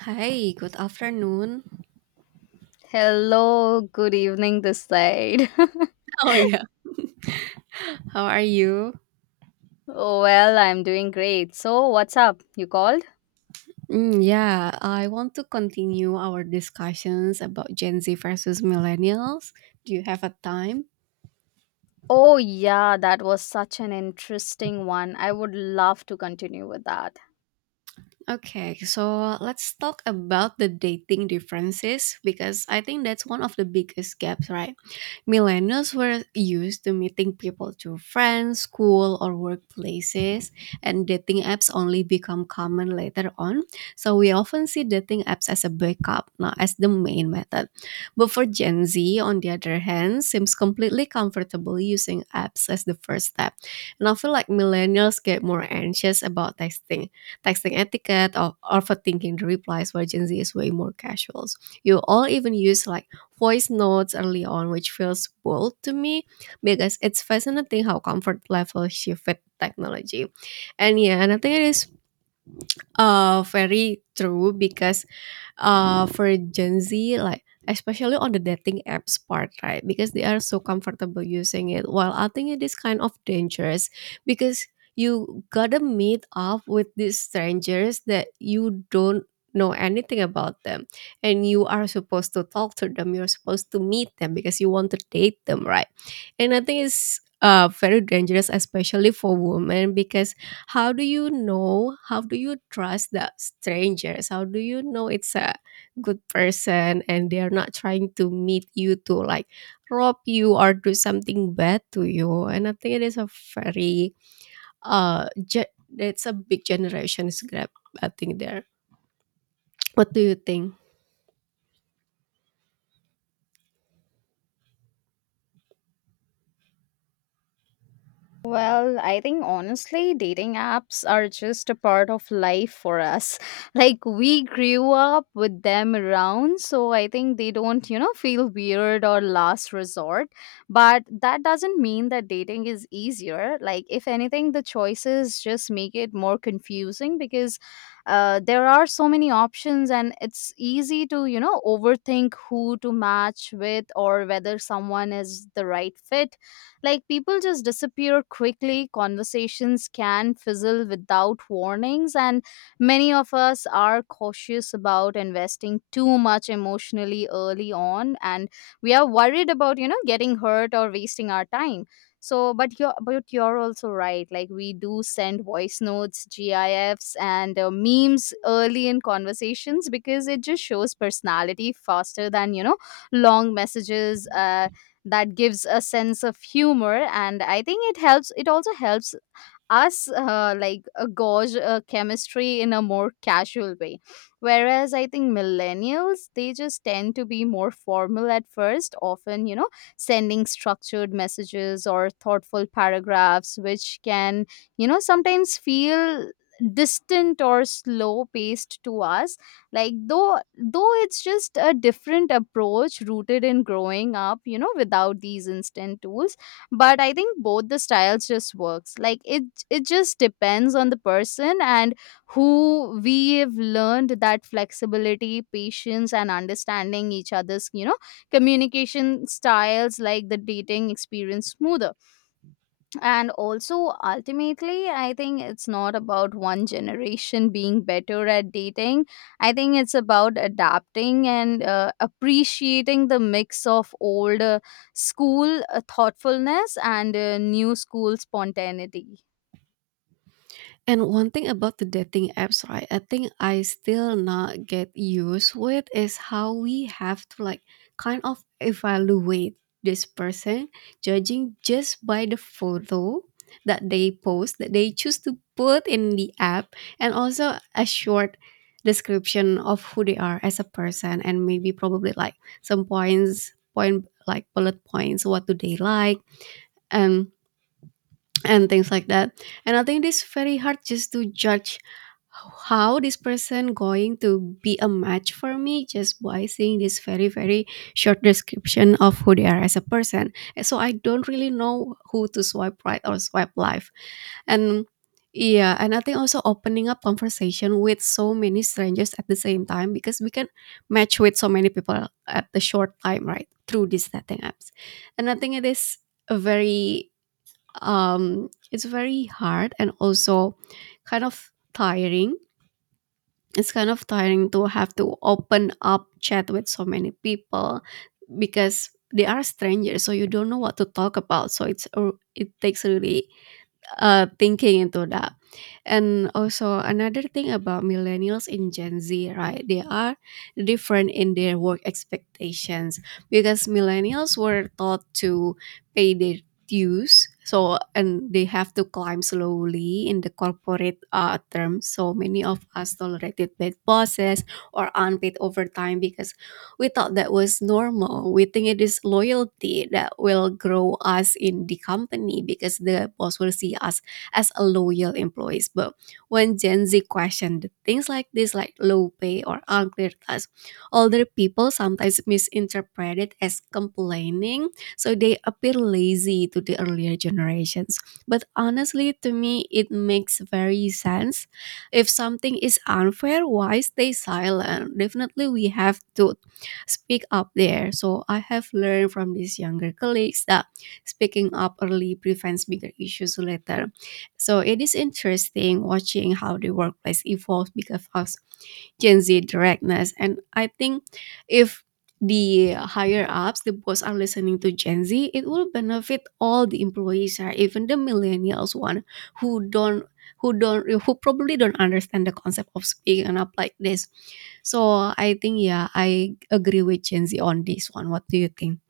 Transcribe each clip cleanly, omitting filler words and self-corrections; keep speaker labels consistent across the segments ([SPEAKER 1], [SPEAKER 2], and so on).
[SPEAKER 1] Hi, good afternoon.
[SPEAKER 2] Hello, good evening this side.
[SPEAKER 1] Oh yeah. How are you?
[SPEAKER 2] Well, I'm doing great. So, what's up? You called?
[SPEAKER 1] Mm, yeah, I want to continue our discussions about Gen Z versus millennials. Do you have a time?
[SPEAKER 2] Oh, yeah, that was such an interesting one. I would love to continue with that.
[SPEAKER 1] Okay, so let's talk about the dating differences because I think that's one of the biggest gaps, right? Millennials were used to meeting people through friends, school, or workplaces, and dating apps only become common later on. So we often see dating apps as a backup, not as the main method. But for Gen Z, on the other hand, seems completely comfortable using apps as the first step. And I feel like millennials get more anxious about texting etiquette, or overthinking the replies, where Gen Z is way more casual. You all even use like voice notes early on, which feels bold to me because it's fascinating how comfort level shift with technology. And yeah, and I think it is very true, because for Gen Z, like, especially on the dating apps part, right? Because they are so comfortable using it. While I think it is kind of dangerous because you gotta meet up with these strangers that you don't know anything about them, and you are supposed to talk to them, you're supposed to meet them because you want to date them, right? And I think it's very dangerous, especially for women, because how do you know, how do you trust the strangers, how do you know it's a good person and they're not trying to meet you to like rob you or do something bad to you? And I think it is a very ge- it's a big generation's gap, I think there. What do you think?
[SPEAKER 2] Well, I think honestly, dating apps are just a part of life for us. Like, we grew up with them around, so I think they don't feel weird or last resort. But that doesn't mean that dating is easier. Like, if anything, the choices just make it more confusing because there are so many options, and it's easy to overthink who to match with or whether someone is the right fit. Like, people just disappear quickly, conversations can fizzle without warnings, and many of us are cautious about investing too much emotionally early on, and we are worried about getting hurt or wasting our time. So, but you're also right. Like, we do send voice notes, GIFs, and memes early in conversations because it just shows personality faster than long messages. That gives a sense of humor, and I think it also helps us like gauge chemistry in a more casual way, whereas I think millennials, they just tend to be more formal at first, often sending structured messages or thoughtful paragraphs, which can sometimes feel distant or slow paced to us. Like, though it's just a different approach rooted in growing up without these instant tools. But I think both the styles just works. Like, it just depends on the person, and who we've learned that flexibility, patience, and understanding each other's communication styles, like, the dating experience smoother. And also, ultimately, I think it's not about one generation being better at dating. I think it's about adapting and appreciating the mix of old school thoughtfulness and new school spontaneity.
[SPEAKER 1] And one thing about the dating apps, right? I think I still not get used with is how we have to like kind of evaluate this person, judging just by the photo that they post, that they choose to put in the app, and also a short description of who they are as a person, and maybe probably like some points, point like bullet points, what do they like, and and things like that. And I think it's very hard just to judge how this person going to be a match for me just by seeing this very very short description of who they are as a person. And so I don't really know who to swipe right or swipe left. And yeah, and I think also opening up conversation with so many strangers at the same time, because we can match with so many people at the short time, right, through these dating apps. And I think a very it's very hard and also kind of tiring. It's kind of tiring to have to open up chat with so many people because they are strangers, so you don't know what to talk about. So it takes really thinking into that. And also another thing about millennials in Gen Z, right? They are different in their work expectations, because millennials were taught to pay their dues, and they have to climb slowly in the corporate terms. So many of us tolerated bad bosses or unpaid overtime because we thought that was normal. We think it is loyalty that will grow us in the company, because the boss will see us as a loyal employees. But when Gen Z questioned things like this, like low pay or unclear tasks, older people sometimes misinterpret it as complaining, so they appear lazy to the earlier generations. But honestly, to me, it makes very sense. If something is unfair, why stay silent? Definitely, we have to speak up there. So I have learned from these younger colleagues that speaking up early prevents bigger issues later. So it is interesting watching how the workplace evolves because of Gen Z directness. And I think if the higher ups, the boss are listening to Gen Z, it will benefit all the employees, right? Even the millennials one who don't who probably don't understand the concept of speaking up like this. So I think, yeah, I agree with Gen Z on this one. What do you think?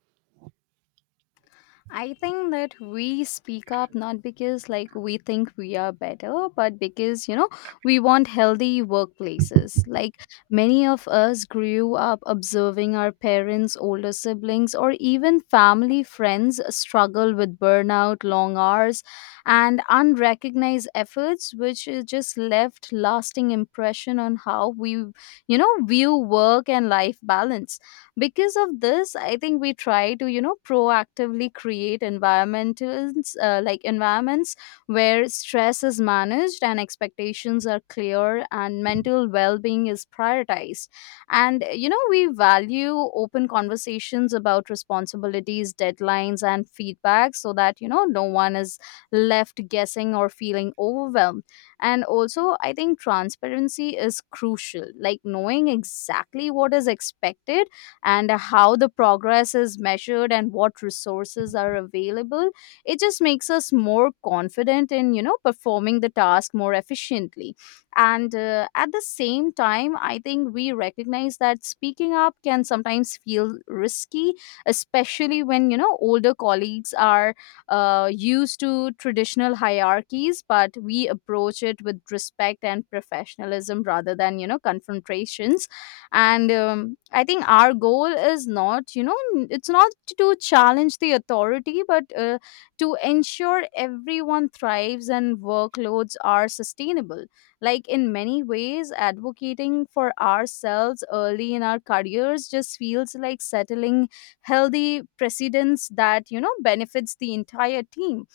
[SPEAKER 2] I think that we speak up not because, like, we think we are better, but because we want healthy workplaces. Like, many of us grew up observing our parents, older siblings, or even family friends struggle with burnout, long hours, and unrecognized efforts, which is just left lasting impression on how we view work and life balance. Because of this, I think we try to proactively create environments where stress is managed and expectations are clear and mental well-being is prioritized. And we value open conversations about responsibilities, deadlines, and feedback so that no one is left guessing or feeling overwhelmed. And also, I think transparency is crucial. Like, knowing exactly what is expected and how the progress is measured and what resources are available, it just makes us more confident in performing the task more efficiently. And at the same time, I think we recognize that speaking up can sometimes feel risky, especially when older colleagues are used to traditional hierarchies, but we approach it with respect and professionalism rather than confrontations. And I think our goal is not you know n- it's not to challenge the authority, but to ensure everyone thrives and workloads are sustainable. Like, in many ways, advocating for ourselves early in our careers just feels like settling healthy precedents that benefits the entire team.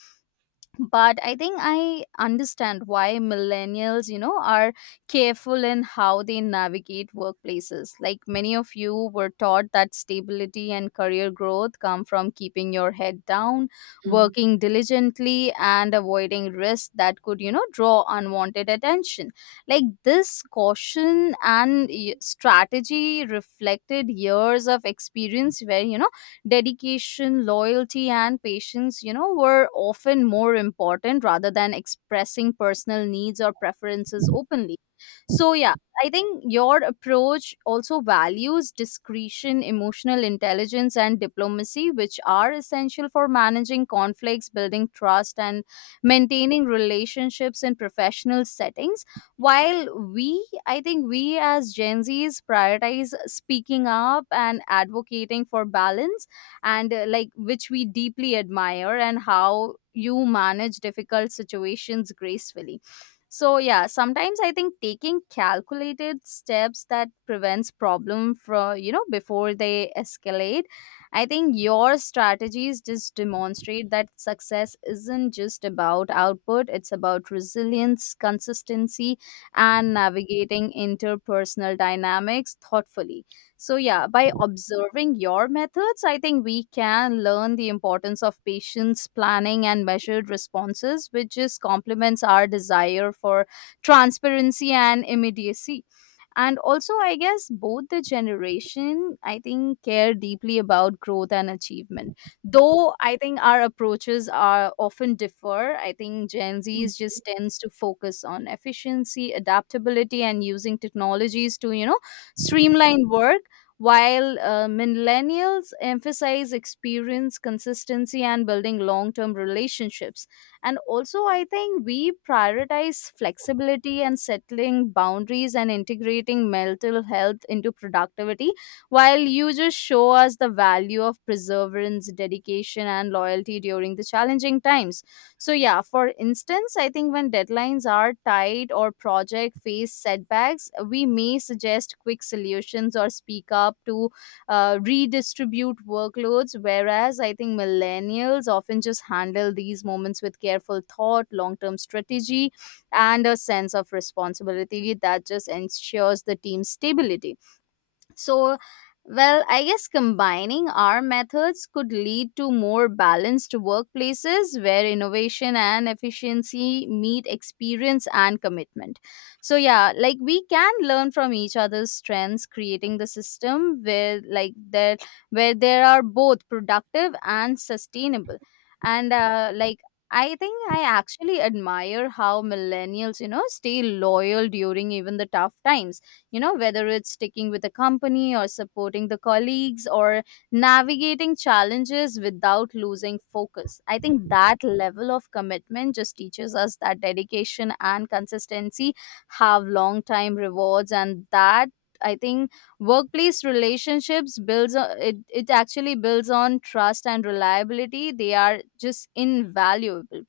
[SPEAKER 2] But I think I understand why millennials are careful in how they navigate workplaces. Like, many of you were taught that stability and career growth come from keeping your head down,
[SPEAKER 1] Mm.
[SPEAKER 2] working diligently, and avoiding risks that could draw unwanted attention. Like, this caution and strategy reflected years of experience where dedication, loyalty, and patience, were often more important rather than expressing personal needs or preferences openly. So, yeah, I think your approach also values discretion, emotional intelligence, and diplomacy, which are essential for managing conflicts, building trust, and maintaining relationships in professional settings. While I think we as Gen Zs prioritize speaking up and advocating for balance, and like, which we deeply admire, and how you manage difficult situations gracefully. So yeah, sometimes I think taking calculated steps that prevents problem from before they escalate. I think your strategies just demonstrate that success isn't just about output, it's about resilience, consistency, and navigating interpersonal dynamics thoughtfully. So, yeah, by observing your methods, I think we can learn the importance of patience, planning, and measured responses, which just complements our desire for transparency and immediacy. And also, I guess both the generation, I think, care deeply about growth and achievement, though I think our approaches are often differ. I think Gen Z's just tends to focus on efficiency, adaptability, and using technologies to streamline work, while millennials emphasize experience, consistency, and building long-term relationships. And also, I think we prioritize flexibility and settling boundaries and integrating mental health into productivity, while you just show us the value of perseverance, dedication, and loyalty during the challenging times. So, yeah, for instance, I think when deadlines are tight or project face setbacks, we may suggest quick solutions or speak up to redistribute workloads, whereas I think millennials often just handle these moments with careful thought, long term strategy, and a sense of responsibility that just ensures the team's stability. So, well, I guess combining our methods could lead to more balanced workplaces where innovation and efficiency meet experience and commitment. So, yeah, like, we can learn from each other's strengths, creating the system where there are both productive and sustainable. And like, I think I actually admire how millennials, stay loyal during even the tough times, whether it's sticking with a company or supporting the colleagues or navigating challenges without losing focus. I think that level of commitment just teaches us that dedication and consistency have long time rewards, and that, I think, workplace relationships builds on, it actually builds on trust and reliability. They are just invaluable.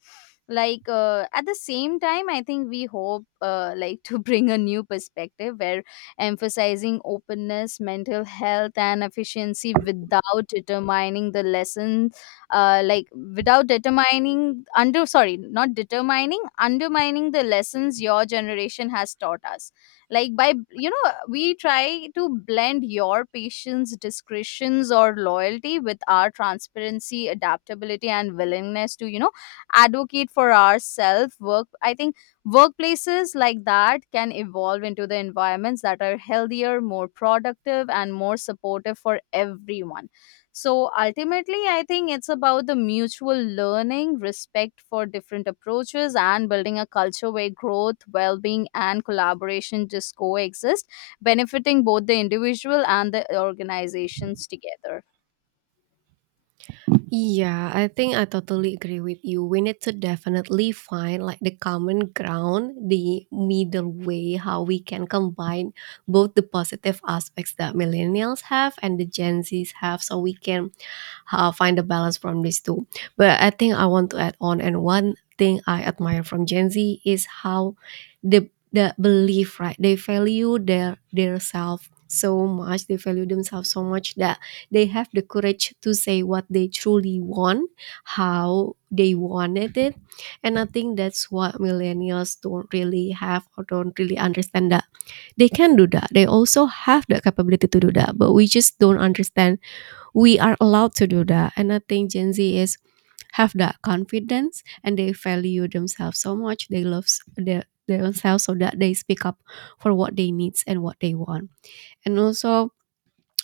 [SPEAKER 2] Like, at the same time, I think we hope, like, to bring a new perspective where emphasizing openness, mental health, and efficiency without determining the lesson like without determining under sorry not determining undermining the lessons your generation has taught us. Like, by we try to blend your patience, discretions, or loyalty with our transparency, adaptability, and willingness to advocate for ourselves work I think workplaces like that can evolve into the environments that are healthier, more productive, and more supportive for everyone. So ultimately, I think it's about the mutual learning, respect for different approaches, and building a culture where growth, well-being, and collaboration just coexist, benefiting both the individual and the organizations together.
[SPEAKER 1] Yeah, I think I totally agree with you. We need to definitely find like the common ground, the middle way, how we can combine both the positive aspects that millennials have and the Gen Zs have, so we can find a balance from these two. But I think I want to add on, and one thing I admire from Gen Z is how the belief, right? They value their self so much. They value themselves so much that they have the courage to say what they truly want, how they wanted it. And I think that's what millennials don't really have or don't really understand, that they can do that, they also have the capability to do that, but we just don't understand we are allowed to do that. And I think Gen Z is have that confidence and they value themselves so much, they love s- their themselves, so that they speak up for what they needs and what they want. And also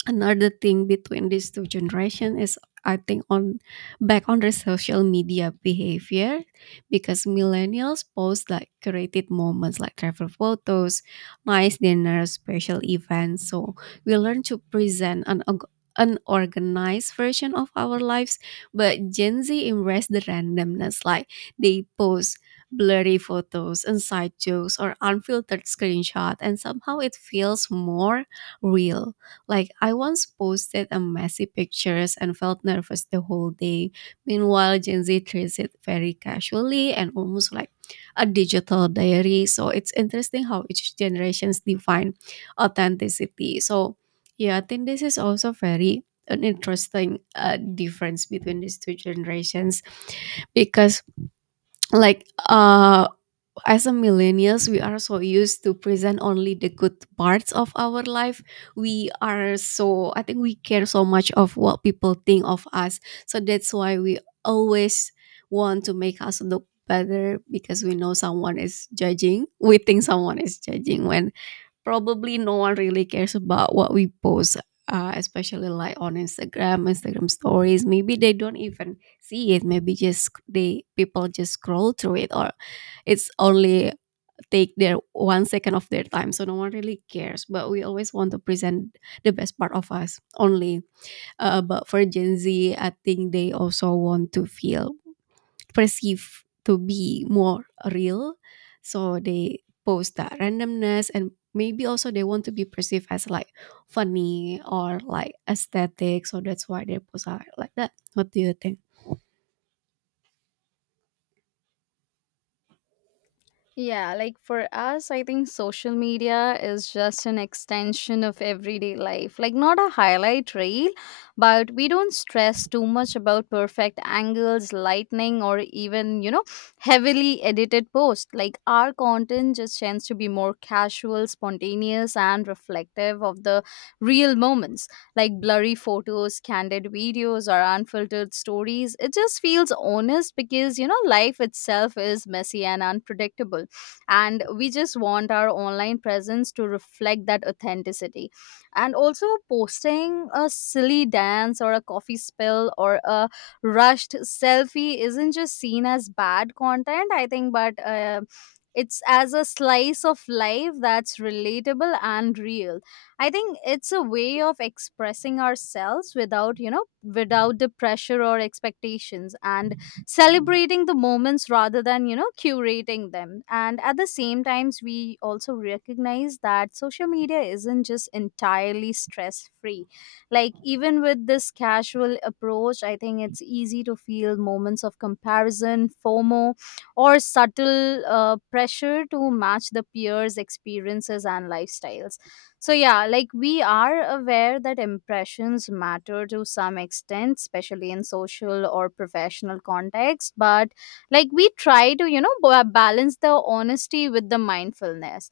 [SPEAKER 1] another thing between these two generation is, I think, on back on the social media behavior, because millennials post like curated moments, like travel photos, nice dinners, special events, so we learn to present an organized version of our lives. But Gen Z embrace the randomness. Like, they post blurry photos, inside jokes, or unfiltered screenshot, and somehow it feels more real. Like, I once posted a messy pictures and felt nervous the whole day. Meanwhile, Gen Z treats it very casually and almost like a digital diary. So it's interesting how each generations define authenticity. So yeah, I think this is also very an interesting difference between these two generations, because like as a millennials we are so used to present only the good parts of our life. We are so I think we care so much of what people think of us, so that's why we always want to make us look better, because we know someone is judging, we think someone is judging, when probably no one really cares about what we post. Especially like on Instagram stories, maybe they don't even see it, maybe just they people just scroll through it, or it's only take their one second of their time, so no one really cares, but we always want to present the best part of us only. But for Gen Z, I think they also want to feel perceived to be more real, so they post that randomness. And maybe also they want to be perceived as like funny or like aesthetic, so that's why they post are like that. What do you think?
[SPEAKER 2] Yeah, like, for us, I think social media is just an extension of everyday life. Like, not a highlight reel, but we don't stress too much about perfect angles, lightning, or even, heavily edited posts. Like, our content just tends to be more casual, spontaneous, and reflective of the real moments. Like, blurry photos, candid videos, or unfiltered stories. It just feels honest because, life itself is messy and unpredictable, and we just want our online presence to reflect that authenticity. And also, posting a silly dance or a coffee spill or a rushed selfie isn't just seen as bad content, I think, but it's as a slice of life that's relatable and real. I think it's a way of expressing ourselves without you know without the pressure or expectations, and celebrating the moments rather than curating them. And at the same times, we also recognize that social media isn't just entirely stress free. Like, even with this casual approach, I think it's easy to feel moments of comparison, FOMO, or subtle pressure to match the peers experiences and lifestyles. So yeah, like, we are aware that impressions matter to some extent, especially in social or professional context, but, like, we try to balance the honesty with the mindfulness.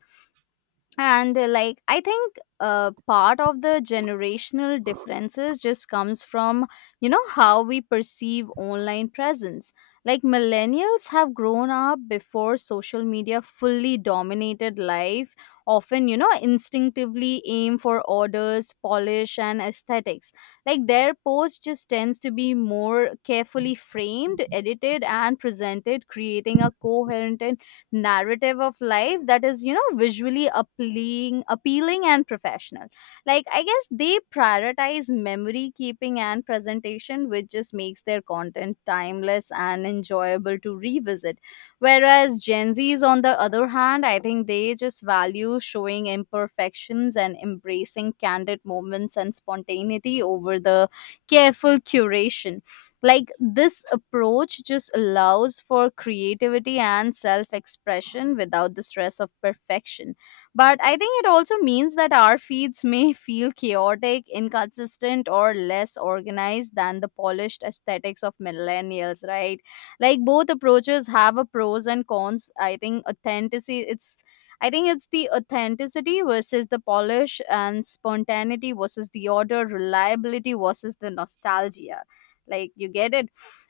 [SPEAKER 2] And like, I think part of the generational differences just comes from how we perceive online presence. Like, millennials have grown up before social media fully dominated life, often instinctively aim for orders, polish, and aesthetics. Like, their post just tends to be more carefully framed, edited, and presented, creating a coherent and narrative of life that is visually appealing and professional. Like, I guess they prioritize memory keeping and presentation, which just makes their content timeless and enjoyable to revisit. Whereas Gen Z's, on the other hand, I think they just value showing imperfections and embracing candid moments and spontaneity over the careful curation. Like, this approach just allows for creativity and self expression without the stress of perfection. But I think it also means that Our feeds may feel chaotic, inconsistent, or less organized than the polished aesthetics of millennials, right? Like, both approaches have a pros and cons. I think it's the authenticity versus the polish, and spontaneity versus the order, reliability versus the nostalgia. Like, you get it.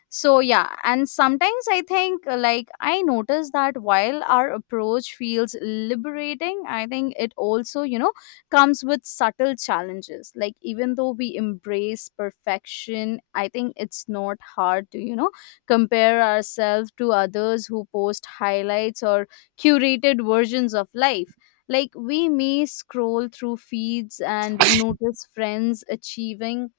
[SPEAKER 2] So yeah, and sometimes I think like, I notice that while our approach feels liberating, I think it also. Comes with subtle challenges, like even though we embrace perfection, I think it's not hard to. Compare ourselves to others who post highlights or curated versions of life. Like, we may scroll through feeds and notice friends achieving,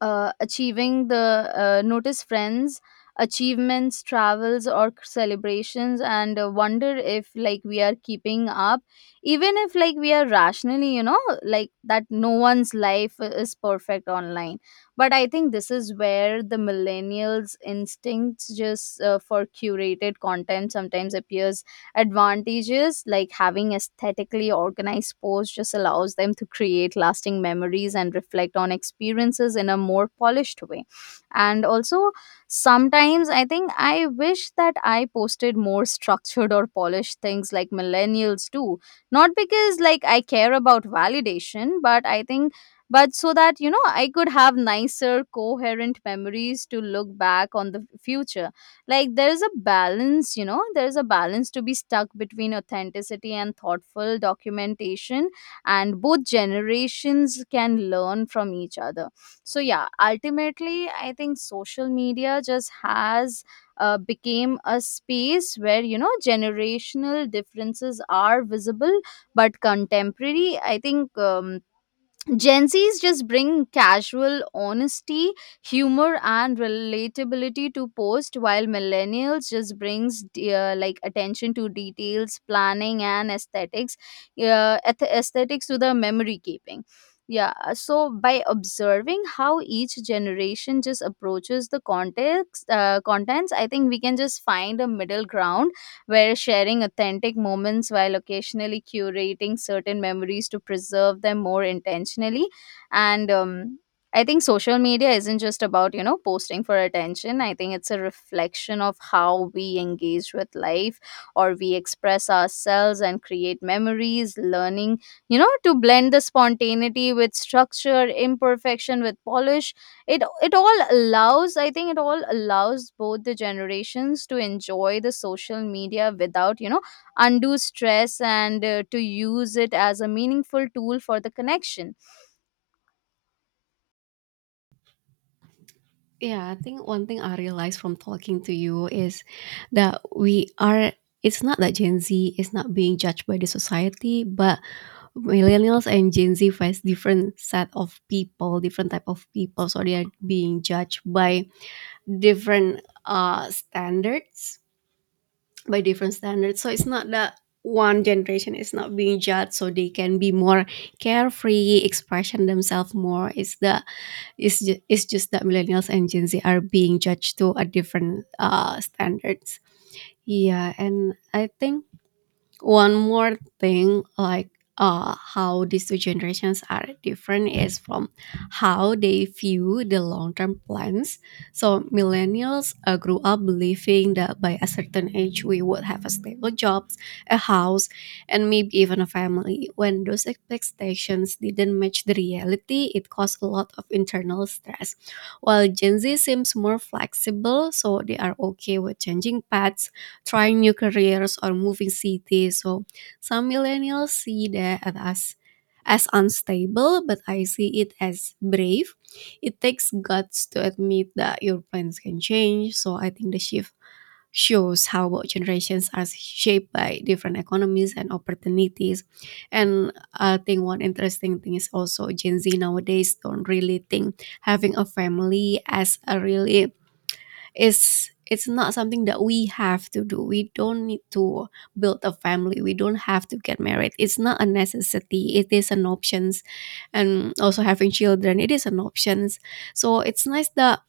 [SPEAKER 2] achieving the notice friends achievements, travels, or celebrations, and wonder if, like, we are keeping up, even if, like, we are rationally, you know, like that no one's life is perfect online. But I think this is where the millennials instincts just for curated content sometimes appears advantages, like having aesthetically organized posts just allows them to create lasting memories and reflect on experiences in a more polished way. And also, sometimes I think I wish that I posted more structured or polished things like millennials do. Not because, like, I care about validation, but I think, but so that, you know, I could have nicer, coherent memories to look back on the future. Like, there is a balance, you know, there is a balance to be stuck between authenticity and thoughtful documentation, and both generations can learn from each other. So yeah, ultimately I think social media just has became a space where, you know, generational differences are visible. But contemporary, I think Gen Zs just bring casual honesty, humor, and relatability to post, while millennials just brings like, attention to details, planning, and aesthetics, aesthetics to the memory keeping. Yeah, so by observing how each generation just approaches the context, contents, I think we can just find a middle ground where sharing authentic moments while occasionally curating certain memories to preserve them more intentionally. And I think social media isn't just about, you know, posting for attention. I think it's a reflection of how we engage with life, or we express ourselves and create memories, learning, you know, to blend the spontaneity with structure, imperfection with polish. It all allows, I think it all allows both the generations to enjoy the social media without, you know, undue stress, and to use it as a meaningful tool for the connection.
[SPEAKER 1] Yeah, I think one thing I realized from talking to you is that it's not that Gen Z is not being judged by the society, but millennials and Gen Z face different set of people, different type of people. So they are being judged by different standards, by different standards. So it's not that one generation is not being judged so they can be more carefree expression themselves more. It's just that millennials and Gen Z are being judged to a different standards. Yeah, and I think one more thing, like, how these two generations are different is from how they view the long-term plans. So millennials grew up believing that by a certain age we would have a stable jobs, a house, and maybe even a family. When those expectations didn't match the reality, it caused a lot of internal stress, while Gen Z seems more flexible. So they are okay with changing paths, trying new careers, or moving cities. So some millennials see that as unstable, but I see it as brave. It takes guts to admit that your plans can change. So I think the shift shows how both generations are shaped by different economies and opportunities. And I think one interesting thing is also Gen Z nowadays don't really think having a family as a really, it's not something that we have to do. We don't need to build a family, we don't have to get married, it's not a necessity, it is an options. And also having children, it is an options. So it's nice that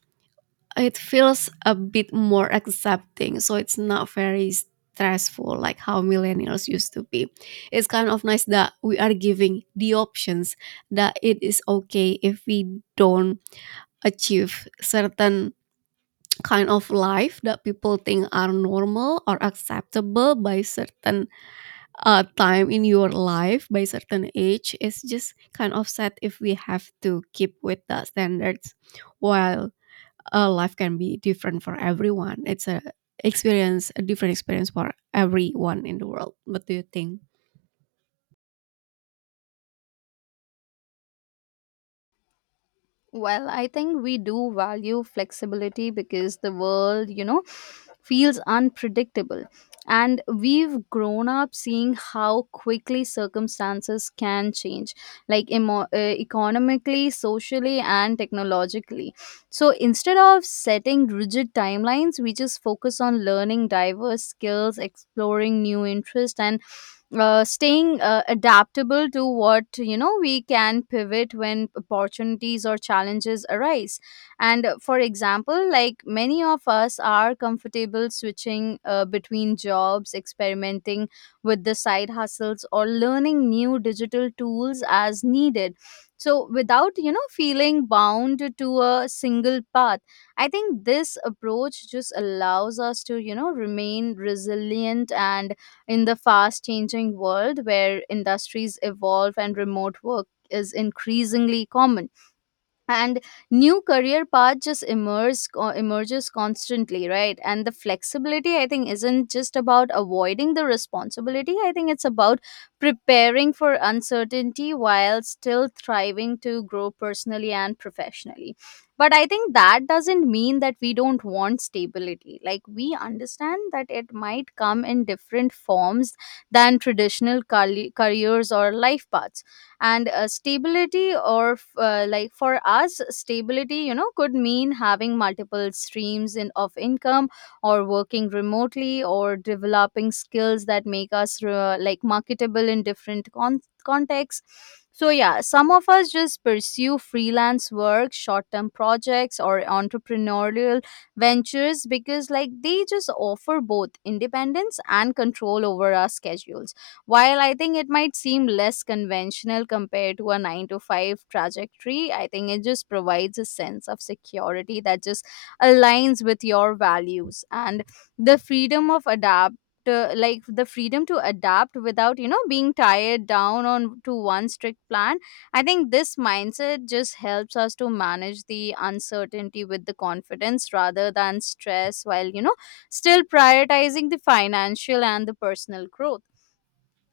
[SPEAKER 1] it feels a bit more accepting, so it's not very stressful like how millennials used to be. It's kind of nice that we are giving the options, that it is okay if we don't achieve certain kind of life that people think are normal or acceptable by certain time in your life, by certain age. It's just kind of sad if we have to keep with the standards, while life can be different for everyone. It's a different experience for everyone in the world. What do you think?
[SPEAKER 2] Well, I think we do value flexibility because the world, you know, feels unpredictable. And we've grown up seeing how quickly circumstances can change, like economically, socially, and technologically. So instead of setting rigid timelines, we just focus on learning diverse skills, exploring new interests, and staying adaptable to what, you know, we can pivot when opportunities or challenges arise. And for example, like, many of us are comfortable switching between jobs, experimenting with the side hustles or learning new digital tools as needed, so without, you know, feeling bound to a single path. I think this approach just allows us to, you know, remain resilient and in the fast changing world where industries evolve and remote work is increasingly common, and new career path just emerges constantly, right? And the flexibility, I think, isn't just about avoiding the responsibility. I think it's about preparing for uncertainty while still thriving to grow personally and professionally. But I think that doesn't mean that we don't want stability. Like, we understand that it might come in different forms than traditional careers or life paths. And stability or like, for us stability, you know, could mean having multiple streams in of income, or working remotely, or developing skills that make us like, marketable in different contexts. So yeah, some of us just pursue freelance work, short term projects, or entrepreneurial ventures because, like, they just offer both independence and control over our schedules. While I think it might seem less conventional compared to a 9 to 5 trajectory, I think it just provides a sense of security that just aligns with your values, and the freedom of adapt, like, the freedom to adapt without, you know, being tied down on to one strict plan. I think this mindset just helps us to manage the uncertainty with the confidence rather than stress, while, you know, still prioritizing the financial and the personal growth.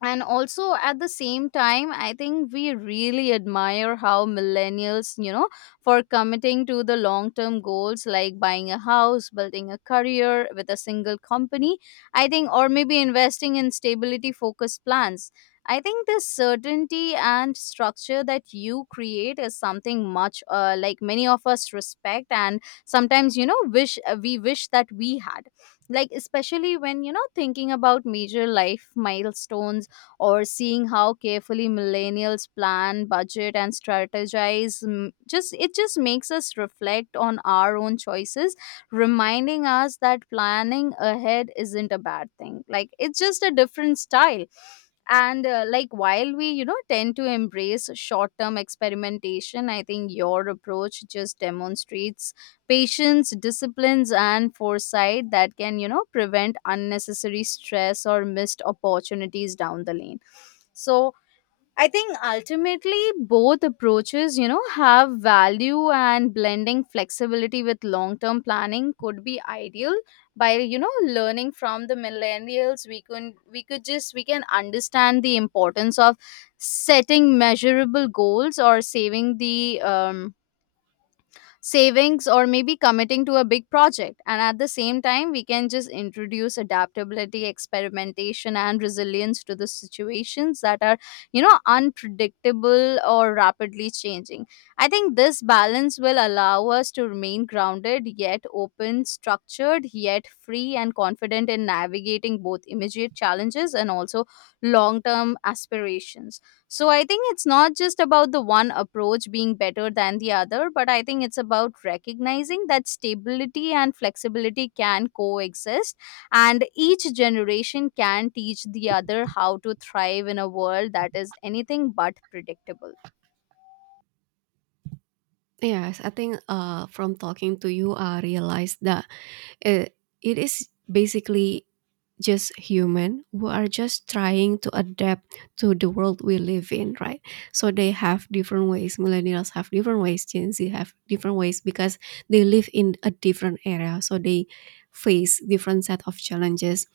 [SPEAKER 2] And also, at the same time, I think we really admire how millennials, you know, for committing to the long term goals, like buying a house, building a career with a single company, I think, or maybe investing in stability focused plans. I think this certainty and structure that you create is something much, like, many of us respect and sometimes, you know, wish we wish that we had, like, especially when, you know, thinking about major life milestones, or seeing how carefully millennials plan, budget, and strategize. Just it just makes us reflect on our own choices, reminding us that planning ahead isn't a bad thing. Like, it's just a different style. And like, while we, you know, tend to embrace short term experimentation, I think your approach just demonstrates patience, disciplines, and foresight that can, you know, prevent unnecessary stress or missed opportunities down the lane. So I think ultimately both approaches, you know, have value, and blending flexibility with long term planning could be ideal. By, you know, learning from the millennials, we could just we can understand the importance of setting measurable goals or saving the um, savings, or maybe committing to a big project. And at the same time, we can just introduce adaptability, experimentation, and resilience to the situations that are, you know, unpredictable or rapidly changing. I think this balance will allow us to remain grounded yet open, structured yet free, and confident in navigating both immediate challenges and also long term aspirations. So I think it's not just about the one approach being better than the other, but I think it's about recognizing that stability and flexibility can coexist, and each generation can teach the other how to thrive in a world that is anything but predictable.
[SPEAKER 1] Yes, I think from talking to you, I realized that it, it is basically just human who are just trying to adapt to the world we live in, right? So they have different ways. Millennials have different ways. Gen Z have different ways, because they live in a different era. So they face different set of challenges.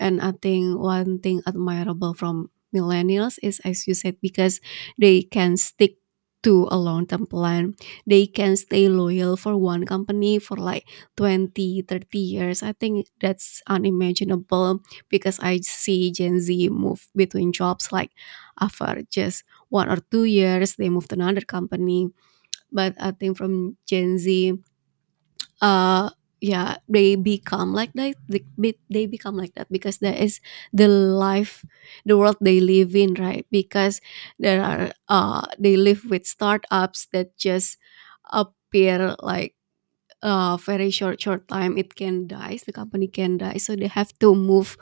[SPEAKER 1] And I think one thing admirable from millennials is, as you said, because they can stick to a long-term plan, they can stay loyal for one company for like 20, 30 years. I think that's unimaginable, because I see Gen Z move between jobs like after just 1 or 2 years they move to another company. But I think from Gen Z, uh yeah, they become like that. They become like that because that is the life the world they live in, right? Because there are they live with startups that just appear like very short time, it can die, the company can die, so they have to move,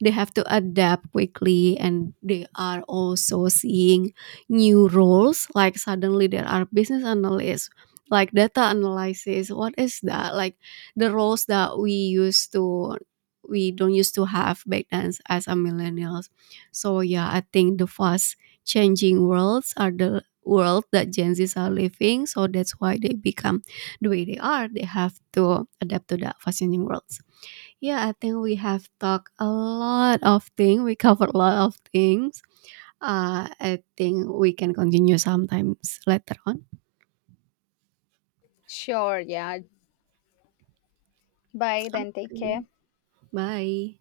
[SPEAKER 1] they have to adapt quickly. And they are also seeing new roles, like suddenly there are business analysts, like data analysis, what is that? Like, the roles that we don't used to have back then as a millennials. So yeah, I think the fast changing worlds are the world that Gen Z's are living, so that's why they become the way they are, they have to adapt to the fast-changing worlds. Yeah, I think we have talked a lot of things. We covered a lot of things. I think we can continue sometimes later on.
[SPEAKER 2] Sure, yeah. Bye then, take
[SPEAKER 1] Okay,
[SPEAKER 2] care.
[SPEAKER 1] bye.